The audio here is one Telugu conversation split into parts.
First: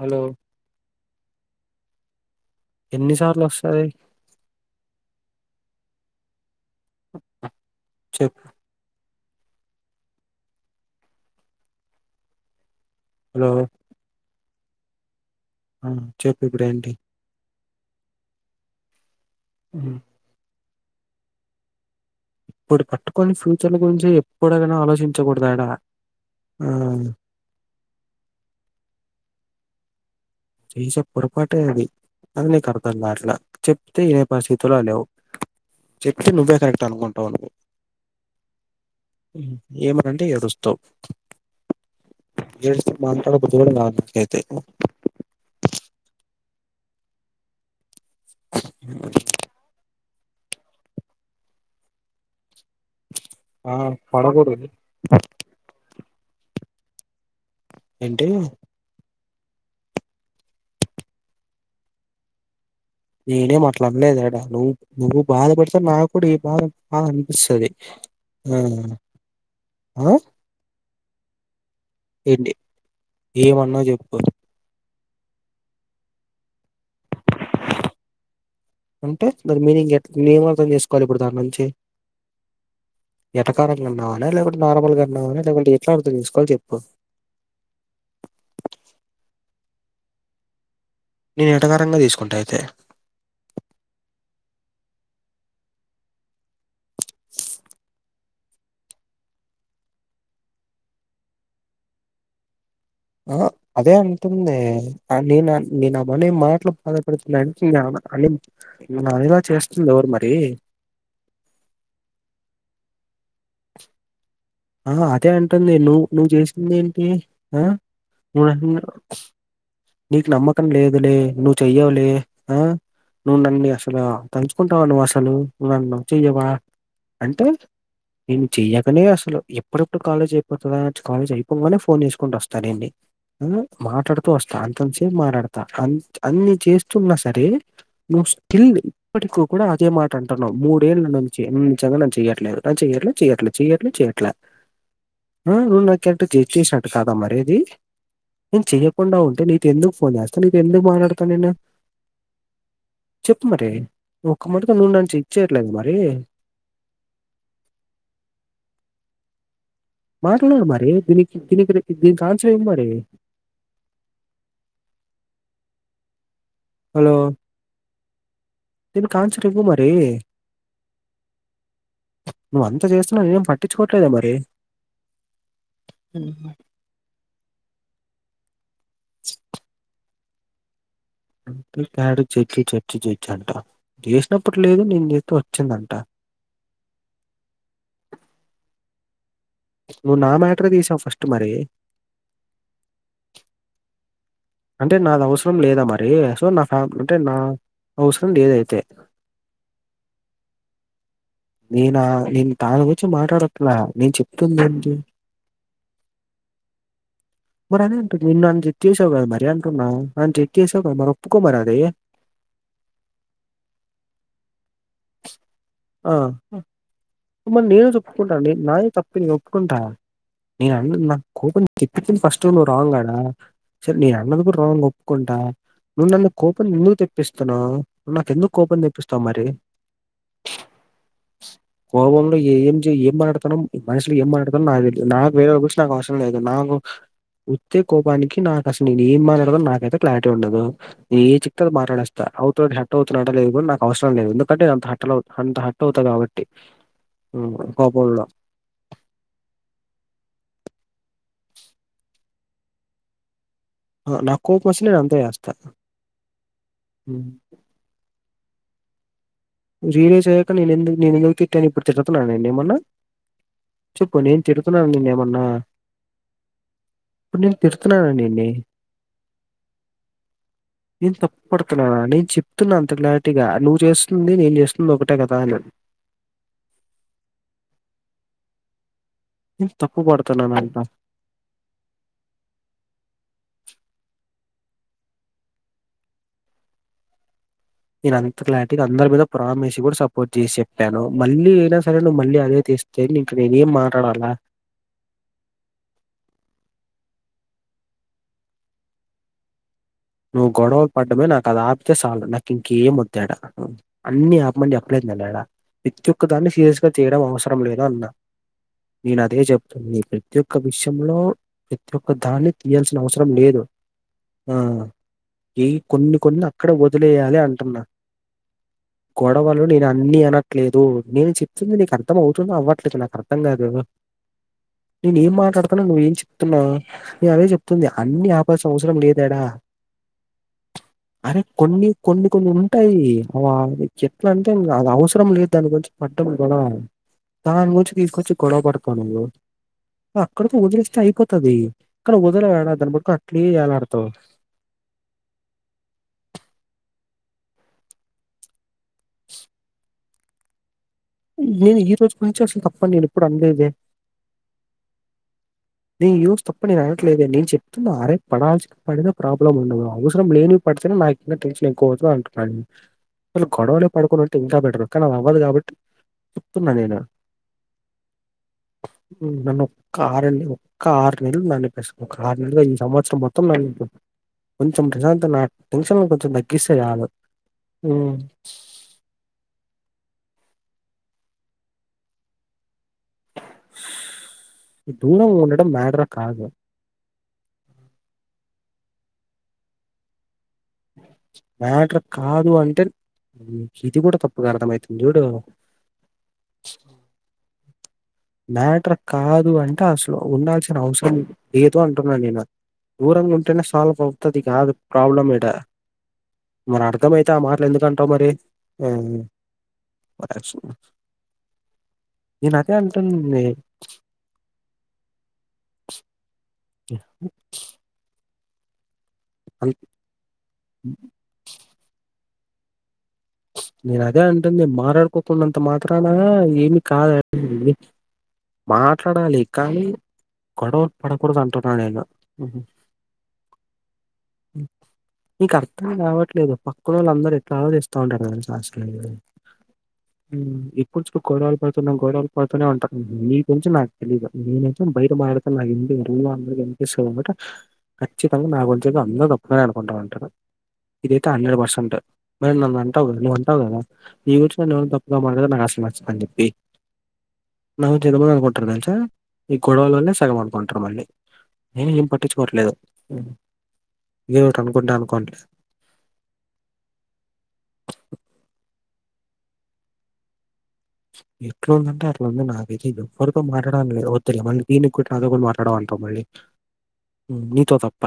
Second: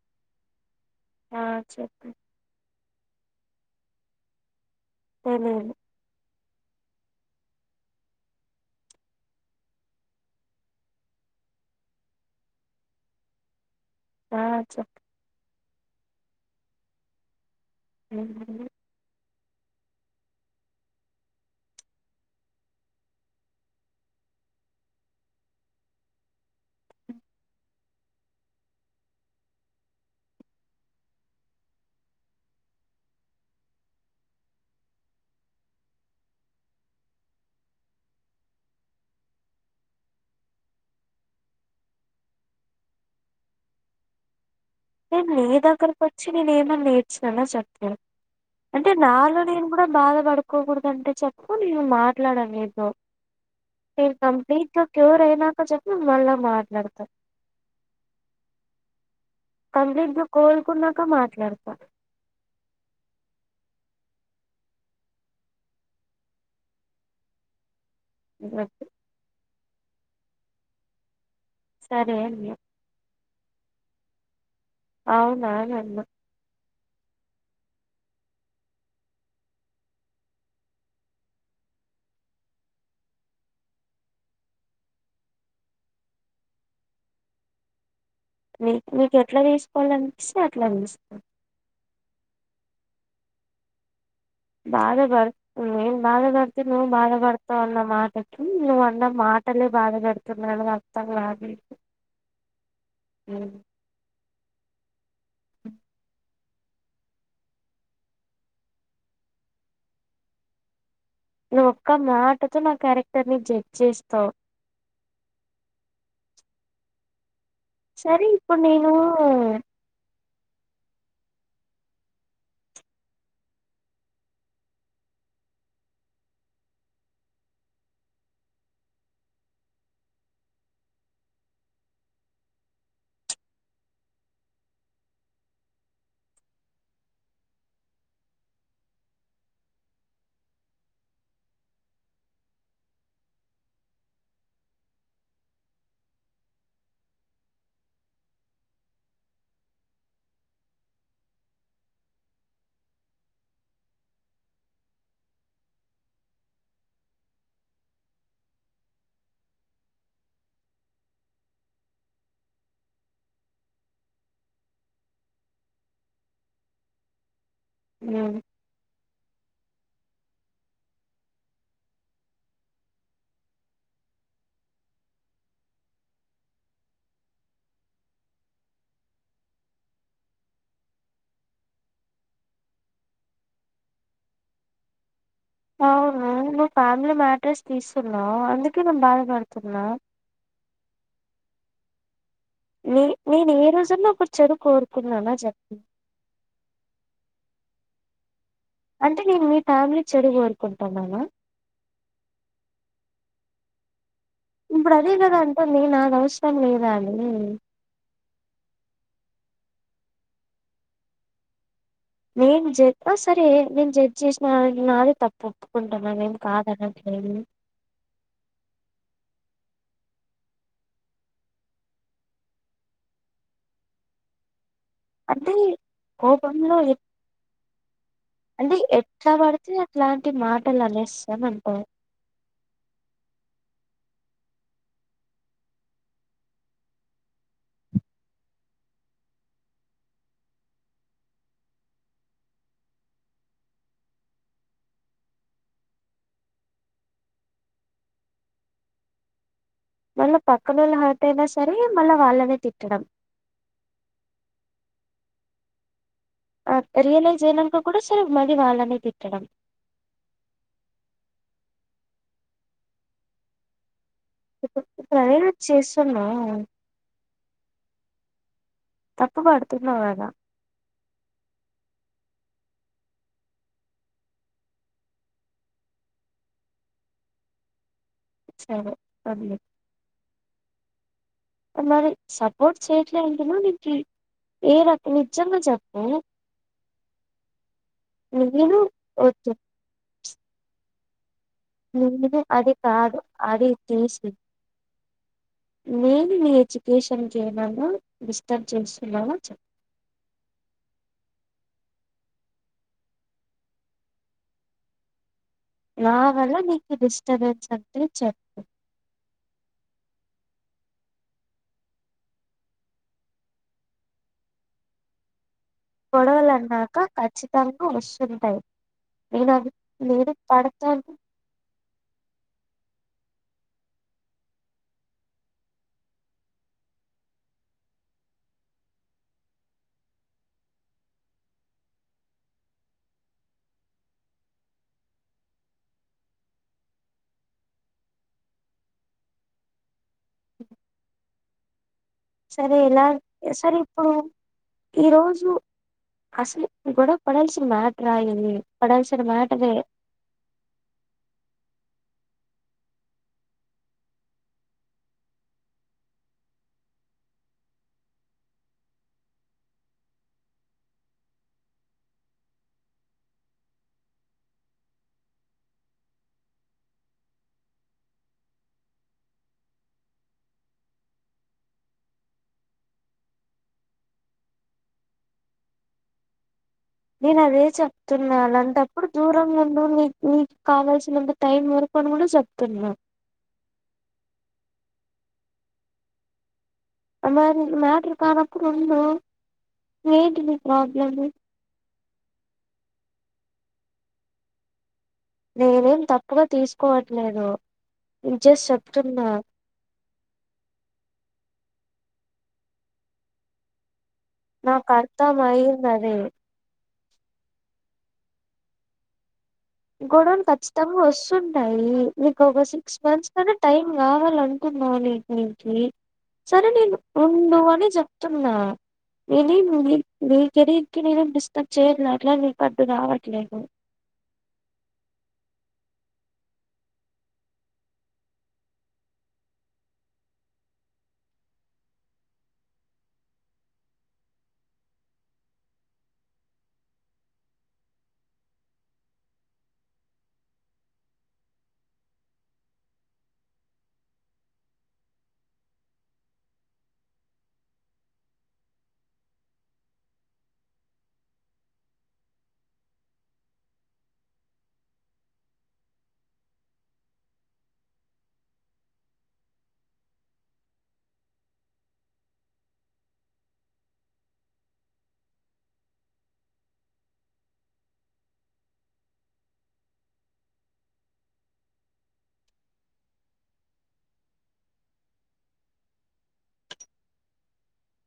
హలో ఆ చెప్పు ఎన్నిసార్లు వస్తది తెలీదు చెప్పు హలో ఆ చెప్పు ఆ చెప్పు ఇప్పుడు ఏంటి ఎం లేదు ఉమ్ ఇప్పుడు పట్టుకొని ఫ్యూచర్ల గురించి ఎప్పుడే గానీ ఆలోచించకూడదు ఆడ ఆ చేసే పొరపాటె అది అది నీకు అర్థం కావట్ల చెప్తే ఇనే పరిస్థితులో లేవు చెప్తే నువ్వే కరెక్ట్ అనుకుంటావు నువ్ ఏమైన అంటే ఏడుస్తావు ఏడిస్తే మాట్లాడబుద్ది కూడా కాదు నాకైతే నేను నీ దగ్గరకు వచ్చి నేను ఏమన్నా ఏడ్చినాన చెప్పు అంటే నాలో నేను కూడా బాధ పడుకోకూడదంటే చెప్పు నేను మాట్లాడను ని తో ఆ నేను పడకూడదు కంప్లీట్ గా క్యూర్ అయినాక చెప్పు నేను మళ్ళా మాట్లాడతా ఏంటి కంప్లీట్ గా కోలుకున్నాక మాట్లాడతా నేనేం అట్లా అనలేదు యాడ నువ్వు నువ్వు బాధపడితే నాకుడ ఈ బాధ బాధ అనిపిస్తది అ వద్దు. ఆ సరే అన్య ఏమన్న చెప్పు అవునా అని అన్నా అంటే దాని మీనింగ్ ఎట్ నేనేమర్థం చేసుకోవాలి ఇప్పుడు దాని నుంచి ఏటకారంగా అన్నావన లేకుంటే నార్మల్ గా అన్నావన లేకుంటే ఎట్లా అర్థం చేసుకోవాలో చెప్పు మీ మీకు ఎట్లా తీసుకోవాలి అనిపిస్తే అట్లా తీస్ నేను ఏటకారంగా తీసుకుంటా అయితే బాధ పడ్ నేను బాధ పడ్తే నువ్వు బాధ పడ్తావ్ అన్న మాటకి నువ్ అన్న మాట నే బాధ పెడుతున్న అని అర్థం కాలేదు ఆ అదే అంటుంది ఆ నెను నిన్ అ మని మా ట్ బాధపడుతున్న అంటె నిన్ అని నేన్ అనే లా చేస్తుంది ఎవరు మరి నువ్ ఒక్క మాటతో నా క్యారెక్టర్ ని జడ్జ్ చేస్తావ్ అ హా అదే అంటుంది నువ్వు నువ్వు చేసింది ఏంటి ఆ సరే నువ్ ఇప్పుడు నని నేను నీకు నమ్మకం లేదులే నువ్వు చెయ్యవులే ఆ నువ్వు నన్ను అసలు తంచుకుంటావా నువ్వు అసలు నువ్వు నన్ను లవ్ చెయ్యవా అంటే నేను చెయకనే అసలు ఎప్పుడప్పుడు కాలేజ్ అయిపోతద కాలేజ్ అయిపోగానే ఫోన్ చేసుకుంటూ వస్తా నిన్ని ఆ మాట్లాడుతూ వస్ అంతత సేపు మాట్లాడతా అన్ అన్ని చేస్తున్నా సరే నువ్ స్టిల్ ఇప్పటికు కూడా అదే మాట అంటన్నావు మూడేళ్ళ నుంచి నువ్ నిజం గా నన్ను చెయ్యట్లేదు నన్ను చెయట్లే చెయట్లే చెయ్యట్లే చెయట్లే ఆ నువ్ నాకు చెడ్డ చెయ్ చేసినట్టు కాదా మరి ఇది నేను చెయ్యకుండా ఉం నేన్ నీతే ఎందుకు ఫోన్ చేస్తా నీతో ఎందుకు మాట్లాడతా నిను చెప్ మరి ఒక్క మటుక నూ నద్ చెక్చేయట్లెద మరీ మాట్డర మరి దిని దీనికి దిననికి దీన్కాన్సర్ ఏంటి మరి అలో ఆ దీన్కాన్స్ర్ చపు మరీ నువ్వంతా జేస్న నేం పట్టించుకోట్లేదె మరి మ్ యడు చచ్చి చచ్చి చేచ్చి అంట చేస్నప్పుడు లేదు నేను చేతె ఒ ఔను ను ఫ్యామిలీ మ్యాటర్స్ తీస్తున్నవ్ అందుకే నన్ బాధప ను నా మ్యాటర్ తీసావు ఫస్ట్ మరీ ని నెనే రోజన్నా అంటె నాదవస్రం లేదా మరీ సొ నా ఫ్యామ్ అంటె నా అవస్రం లేదై అంటే నేను మీ ఫ్యామిలీ చెడు కోరుకుంటన్ననా నేనా నేన్ తాన్గుచ్చి మాటాడట్లె నేన్ చెప్ ఇప్పుడదే గదా అంటుంది నాదవస్రం లేదానీ మరి అదే అంటుంది నిన్ను నన్ జడ్జ్ చేసావ్ గద్ మరీ అంటున్నా అంతె చెసావు గదా మరి ఒప్పుకోమరి అదీ నేను జడ్ ఆ సరే నేను జడ్జ్ చేసిన నాది తప్పు ఆ ఒప్పుకుంటున్నాను ఏం కాదనట్లేదు మరి నేనేజప్పుకుంటాన్ నె నాదె తప్పు నేనోప్పుకుంట నేను అన్ నాక్ కోపం తెప్పింత్తె ఫస్ట్ నువ్ రాంగ్ ఆడా సర్ నేనన్నది గుడా రాంగ్ కుంట అంటే నువ్ నన్ను కోపం కోపంలో ఎ ఎందుకు తెప్పిస్తున్నావ్ నూ నాకెందుకు అంటే కోపం తెప్పిస్తావ్ ఎట్లా మరీ పడితే అట్లాంటి మాటలు అనేస్తాం అనుకో కోవంలో ఏం చేయ్ ఏం మాట్డుతన్నాం మనిష్ ఎమ్మటాడ్తనో నాక్ తెలీదు నాక్ వెరోర్ గురించి అవస్రం లేదు నాకు ఒత్తే కోపానికి నాకసలు నేనెం మాట్లాడతనో నాకైతే క్లారిటీ ఉండదూ నే ఏ చిప్తే అ మాట్లాడేస్తా అవుత హట్టౌవుతున్నడా లేదు గూడ నాకవస్రం లేదు ఎందుకంటే ఎ అంత హట్టలౌ అంత హ ఔతా గాబట్టి కోపంలో మళ్ళ పక్కనోళ్ళు హాట్టైనా సరే మళ్ళా వాళ్ళనే తిట్టడం అ నాకోపం ఒచ్చిన నేనంతే చేస్తా హ్మ్. రియలైజ్ ఐనంక కూడా సరే మళ్ళీ వాళ్ళనే తిట్టడం రీయలేజ్ ఐయ్యాక నేనెందుకు నేనెం తిట్టానిప్పుడు తిట్తున్నాన నేనమన్నా చెప్పు నేన్ ఇప్పుడు తిడుతున్నాన ఇప్పుడు అదే నిన్నేమన్నా నువ్వు చేస్తున్నావ్ ప్పునేన్ తిర్తున్నాన నిన్ని తప్పు పడుతున్నావు కదా నేన్ తప్పుడుతున్నానా నేన చెప్తున్నా అంతె క్లారిటీగ నువ్వు జేస్ స్తుంది నేన్జేస్తుంది ఒకటే కదాని సరె తప్పు పడుతున్నానంట మరి సపోర్ట్ చేయట్లే అంటేనో నేన్ తి ఏ నక్ నిజంగా చెప్పూ నేను అంత క్లార్టిగ నేను అందరి మీద వద్దు ప్రామిస్ గుడా సపోర్ట్ జెసి చెప్పాను మళ్ళీ ఐనా సరే నువ్వు నేను మళ్ళీ అదే అది తీస్తే కాదు ఇంక నేనెం మాట్లాడాలా నేన్ నీ ఎజుకేషన్కి ఏమన డిస్టర్బ్ చేస్తున్నాన చెప్ నువ్వు గొడవ పడ్డమే నాకది ఆపితే సాలు నాకింకేం ఒద్దాడా అన్నీ ఆపమనీ జెప్ డ ప్రతి నా ఒక్క దాన్ని వల్ల సీరియస్గా నీకు తీయడం అవసరం డిస్టర్బెన్స్ లేదు అంటే అన్నా చెప్పు నేను అదే జేప్ న ప్రతి ఒక్క విషంలో ప్రతి ఒక్క దాన్ని తీయాల్సిన అవ్సరం లేదు ఆ ఎ కొన్ని కొన్ని గొడవలు అక్కడె అన్నాక ఒదిలేయాలి అంటున్నా ఖచ్చితంగా వస్తుంటాయి నేను గొడవలు అది నేనన్నీ నేను అనట్లేదూ పడతాను నేన్ చెప్తుంది నీకు అర్థం అవుతుంద అవ్వట్ ట్లేద నాకర్థం గాదు నేను ఏం మాట్లాడుతున్నాను నువ్వు ఏం చెప్తున్నావు నే అదే చెప్తుంది అన్ని ఆపాల్సిన అవసరం లేదేడా, అరే కొన్ని కొన్ని కొన్ని ఉంటాయి అవా ఎట్లంటే అది అవసరం లేదు దాని గు రించి [unintelligible] దానిగుంచి తీసుకొచ్చి గొడవ పడతావు నువ్వు అక్కడికి వదిలేస్తే అయిపోతది ఎక్కడ వదలవు యాడ సరే దాన్ని ఎలా బట్టుకొని అట్లే సరే ఏలాడతావ్ ఇప్పుడు ఈ రోజు అసలు గొడవ పడాల్సిన మ్యాటరా ఇది పడాల్సిన మ్యాటరే నేను ఈ రోజు గురించి అస్సలు తప్పని నేను ఎప్పుడు అనలేదే నేను ఈ రోజు తప్పని నేను అనట్లేదే నేను చెప్తున్నా అరే పడాల్సిన పడిన ప్రాబ్లం ఉండదు, అవసరం లేనివి పడితేనే నాకు ఇంగ టెన్షన్ ఎక్కువ అవుతది అంటున్నాన్ అసలు గొడవలే పడుకునింటే ఇంకా బెటరు కానీ అది అవ్వదు కాబట్టి చెప్తున్నా నేను ఉమ్ నన్ను ఒక్క ఆరు నెళ్ళుగా ఒక్క ఆరు నెల్లు నానొప్పేస్సావ్ ఒక ఆరు నెల్లు ఈ సంవత్సరం మొత్తం నన్నేంటవ్ కొంచెం ప్రశాంతంగా నా టెన్షన్లు కొంచెం తగ్గిస్ నేను అదే చెప్తున్నా అలాంటప్పుడు దూరంగుండు నీ నీ కావల్సినంత టైం వరకు అని కూడా చెప్తున్నా ఈ దూరం ఉండడం మాటరే కాదు అ మరి మ్యాటర్ కానప్పుడు ఉండు ఏంటిది మ్యాటర్ కాదు అంటే ఇది కూడా తప్పక అర్థమైతద్ నేనేం తప్పుగా తీసుకోవట్లేదు నేను జస్ట్ మ్యాటర్ చెప్తున్నా కాదు అంటే అసలు ఉండాల్సిన అవసరం లే ఏదో అంటున్నాను నేను దూరంగా ఉంటేనే సాల్వ్ తది కాదు నాకు ప్రాబ్లమ్ అర్థం ఈడ అయింది అది మర్ అడ్ అర్థమైతే ఆ మాటలు ఎందుకంటవ్ మరి ఆ గొడవలు కఖచ్చితంగా వస్తుంటాయి నీకో నేను అదే విష కొంచెం అంటుంది అయినా టై కావాల్ అంటున్న నీకి [unintelligible] సర్ అరే నేను ఉండు అని చెప్తున్నా ఏంది అన్ నీ నీ కేరియర్ కి నేన్నేం డిస్టర్బ్ చేయట్లే అట్ల నికి అర్ద కావట్లే నేను అదే అన్ టుందేమా మారలాడుకోకుంన్నంత మాత్రాన ఏమి కాద్ [unintelligible] మాట్లాడాలి కానీ గోడవ పడకూడదు అంటున నేను నీకు అర్థం కావట్లేదు పక్కనోళ్ళు అందరు ఎట్లా ఆలోచిస్త్ తండారు తెల్సా అసలు హ్మ్ ఎప్పుడు చూడు గోడలు పడుతున్నా గోడవలు పడుతూనే ఉంటారు మీక్ తెల్సు నాకు తెలియదు నేనైతే బైట మాటడకుండా [unintelligible] వినిపిస్త్ ఖచ్చితంగా నా గురించి అందరు తప్పుగానే అనుకుంటాను అంటను ఇదియితే హండ్రెడ్ పర్సెంట్ మరి నాన్ ఉంటావ్ కదా నువ్వుంటావుకదా నీ గురించి ఎవరైనా న తప్పుగా మాట్లాడితే నాకు అసలు నచ్చదు అని చెప్పి నా గురించి జనం ఏం అనుకుంట్రతెల్సా ఈ గొడవల్నే సగం అనుకుంట్ర మళ్ళీ నేను ఏం పట్టించుకోవట్లేదు ఏదో ఒకటి అనుకుంటే అనుకోట్లేదు ఎట్లా ఉందంటే అట్లా ఉంది నాకైతే ఎవ్వరితో మాట్డాలి అని లేదు మళ్ళీ దీనికి కూడా నాతో కూడా మాట్లాడవా మళ్ళీ నీతో తప్ప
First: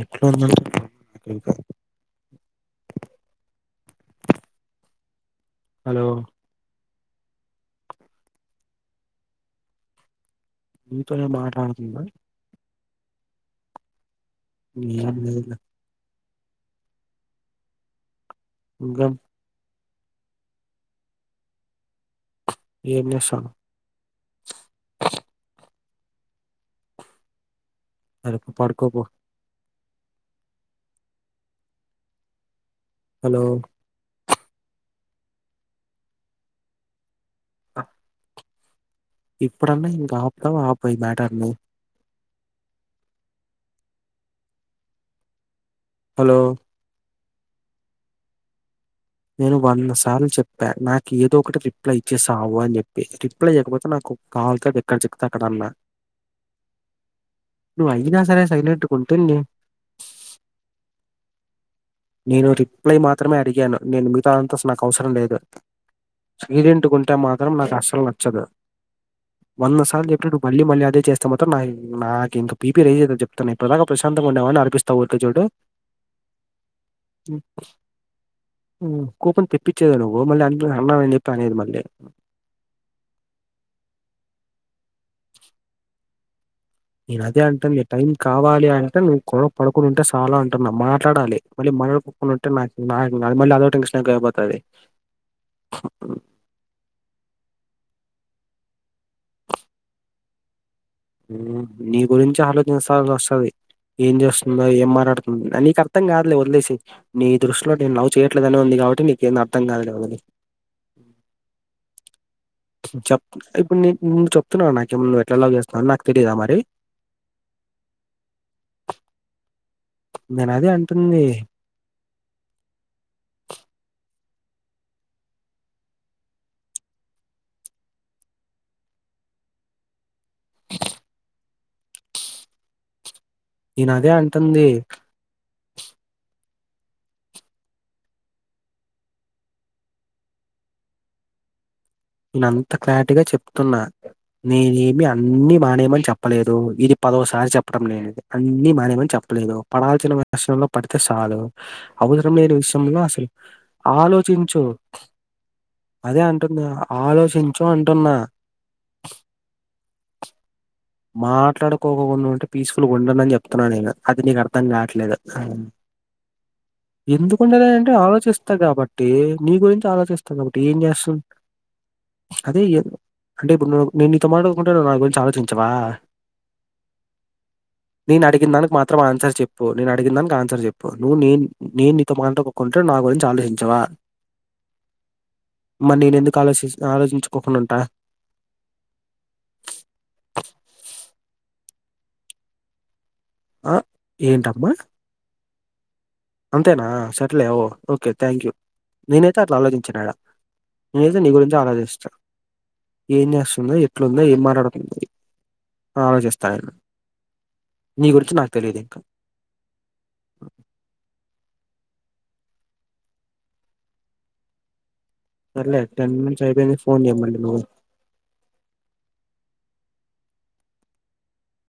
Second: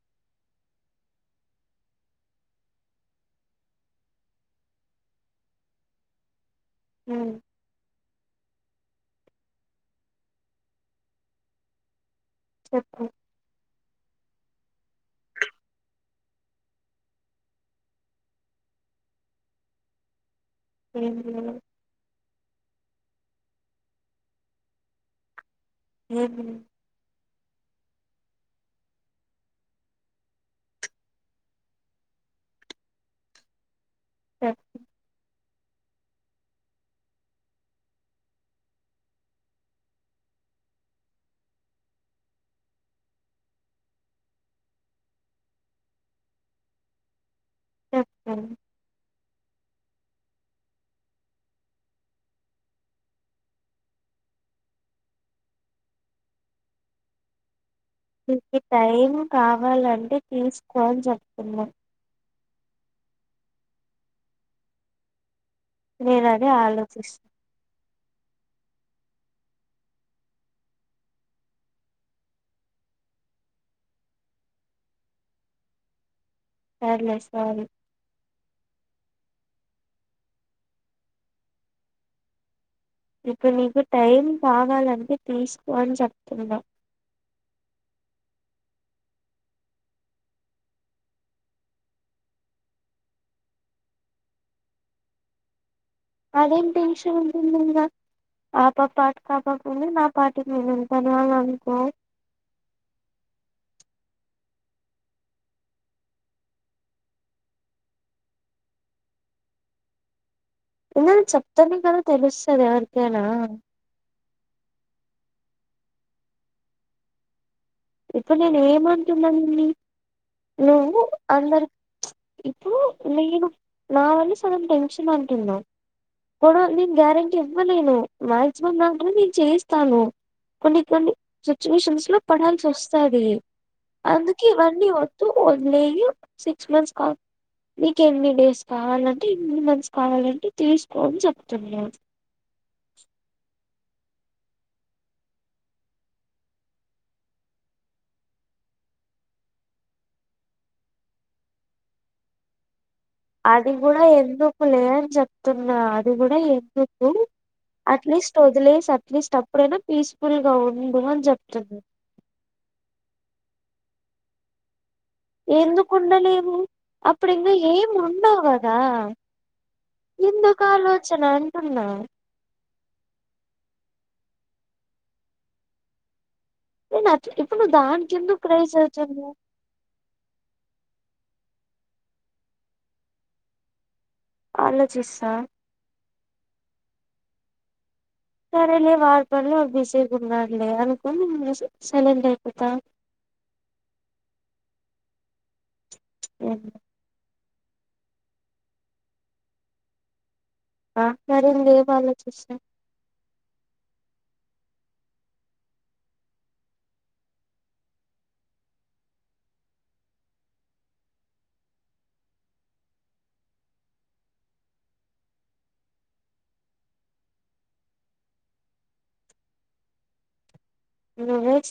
ఎట్లు న్న ఇంక హలో అ మీతోనే మాట్లాడుతుందా చెప్పు ఎం లేదు లే ఇంకాం ఎం లేదు ఎం చేస్తానవ్ ఎం లేదు సరే పడుకోపో హలో చెప్పు ఆ ఇప్పుడన్నా ఇంకా ఆప్తావ ఆపవ ఈ మటర్ని హలో చెప్తా నేను వంద సార్లు చెప్పా నాకు ఏదో ఒకటి రిప్లై ఇచ్చేసావు అని చెప్పి రిప్లై చేయకపోతే నాకు కాల్తాది ఎక్కడ చికుతే అక్కడ అన్నా నువ్వు అయినా సరే నీకి సైలెంట్గా టైం ఉంటే నే కావాలంటే తీసుకో అని చెప్తున్నా నేను రిప్లై మాత్రమే అడిగాను నేను మిగతా అంత నాకు అవసరం లేదు నేను అదే సైలెంటుగుంటే ఆలోచిస్తా మాత్రం నాకు అసలు నచ్చదు వంద సార్లు చెప్పినప్పుడు నువ్ మళ్ళి మళ్ళి అదే చేస్తే మాత్రం నాకు ఇంక పీపీ రేజైతది చెప్తన్నా ఇప్పాడి దాక ప్రశాంతంగ ఉండే నిఏమన్నా అర్పిస్తావ్ ఊరికో చోటు సర్లే సారీ కోపం తెప్పించేదే నువ్వు మళ్ళీ అ అన్నానని చెప్పి అనేది మళ్ళీ ఇప్పుడు నీకు టైం కావాలంటే తీసుకో అని చెప్తున్నా నేను అదే అంటాంది టైం కావాలి అంటే నువ్ గొడవ పడుకుండా ఉంటే చాలా అంటున్నా మాట్లాడాలి మళ్ళీ మటడ్ కునుటే నాక్ నాక్ మళ్ళ అదో టెక్షన్ ఐపోతది అదేం టెన్షన్ ఉంటుంది ఇంగ ఆ పాప అటు పక్కకుంది నా పాటిలి నేను ఉంటాను అని హు అనుకో నీ గురించి ఆలోచిస్త నోస్తది ఏం చేస్తుందో ఏం మాట్లాడుతుందో నీకు అర్థం కాదు లే వదిలేసై నీ దృష్టిలో నేను లవ్ చేయట్లేదని ఉంది కా ట్టి నీకేం అర్థం కాదు లే వదిలేయ్ ఏమైనా చెప్తేనే కదా తెలుస్ చెప్ ఇప్పుడు న్ ను్ చెప్తున్నావ నాకేమన నువ్ ఎట్లా లవ్ చేస్తున్నా అని నాకు తెలీదా మరి ఇప్పుడు నేను ఏమంటున్నా నిన్ని నేను అదే నువ్వు అంటుంది. అందరు ఇప్పు నేను నా వళ్ళ సగం టెన్షన్ అంటున్నవ్ గోవల్ నేను గ్యారెంటీ ఇవ్వలేను మాక్సిమం మాత్రం నేను చేస్తాను కొన్ని కొన్ని సిచ్యుయేషన్స్ లో పడాల్సి ఒస్తాది నేను అదే అందుకే అంటుంది. ఇవన్నీ వదిలేయు సిక్స్ మంత్స్ కా నీకు ఎన్ని డేస్ కావాలంటే ఎన్ని మంత్స్ కావాలంటే తీసుకో అని చెప్తున్నా నేను అంత క్లారిటీగా చెప్తున్నా నేనేమి అన్నిీ మానేయమని చెప్పలేదు ఇది పదోసారి చెప్పడం నేను ఇది అన్నిీ మానేయ్ మని చెప్పలేదు పడాల్సిన వర్షన్లో పడితే చాలు అవసరం లేని విష అది కూడా ఎందుకులే అని చెప్తున్నా అది అదే కూడా అంటున్నా. ఎందుక్ హు ఆలోచించు అంటున్నా. అట్లీస్ట్ వదిలేస్ అట్లీస్ట్ అప్పుడైనా పీస్ఫుల్ గా ఉ మాట్లాడుకోకున్న ఉంటేీ పిస్ఫుల్గా ఉండనని చెప్తున్నా నేను అది నీకు అర్థం కాట్లే దు ఎందుకు ఉండలేవు అప్పుడు ఇంకా ఎందుకుండేదే ఏం అంటే ఉండవు ఆలోచిస్తా కదా కాబట్టి నీ గురించి ఆ ఆలోచిస్తా కాబట్టి ఎందుకు ఏం చేస్తమ్ ఆలోచన అంటున్నా అదే ఎ అంటే ఇప్పుడున్ నేను నీతోమాటోకుంటే నువ్ నా గురించి ఆలోచించవా నేను అట్లా ఇప్పుడు నువ్వు దానికి నేను ఎందుకు అడిగిన దానికి రైజ్ మాత్రం అవుతున్నావ్ ఆన్సర్ చెప్పు నేను అడిగిన దానికి ఆన్సర్ చెప్పు నువ్వు నేను నేను నీతో మాట్లాడుకోకుంటే నువ్ నా గురించి ఆలోచించవా ఆలోచిస్తా నేను ఎందుకు ఆలోచిస్ ఆలోచించుకోకుండా ఉంటా సరేలే వాడి పనీలో వాడు బిసిగిగున్నాడులే అనుకొని సెలెంట్ అయి పోతా ఆ ఏంటమ్మా అంతేనా సర్లే ఓ ఓకే థ్యాంక్ యూ నేనైతే అట్లా ఆలోచించను యాడ నేనైతే నీ మరి గురించె ఇంకేం ఆలోచిస్తా ఏం జేస్తుందో ఎట్ల్ ట్లుందో ఎం మాట్లాడుంది ఆలోచిస్తా నీ గురించి నాకు తెలియదు ఇంక సర్లే టెన్ మినిట్స్ అయిపేయింది ఫోన్ జెయ్యి మళ్ళీ నువ్వు నువ్వే చే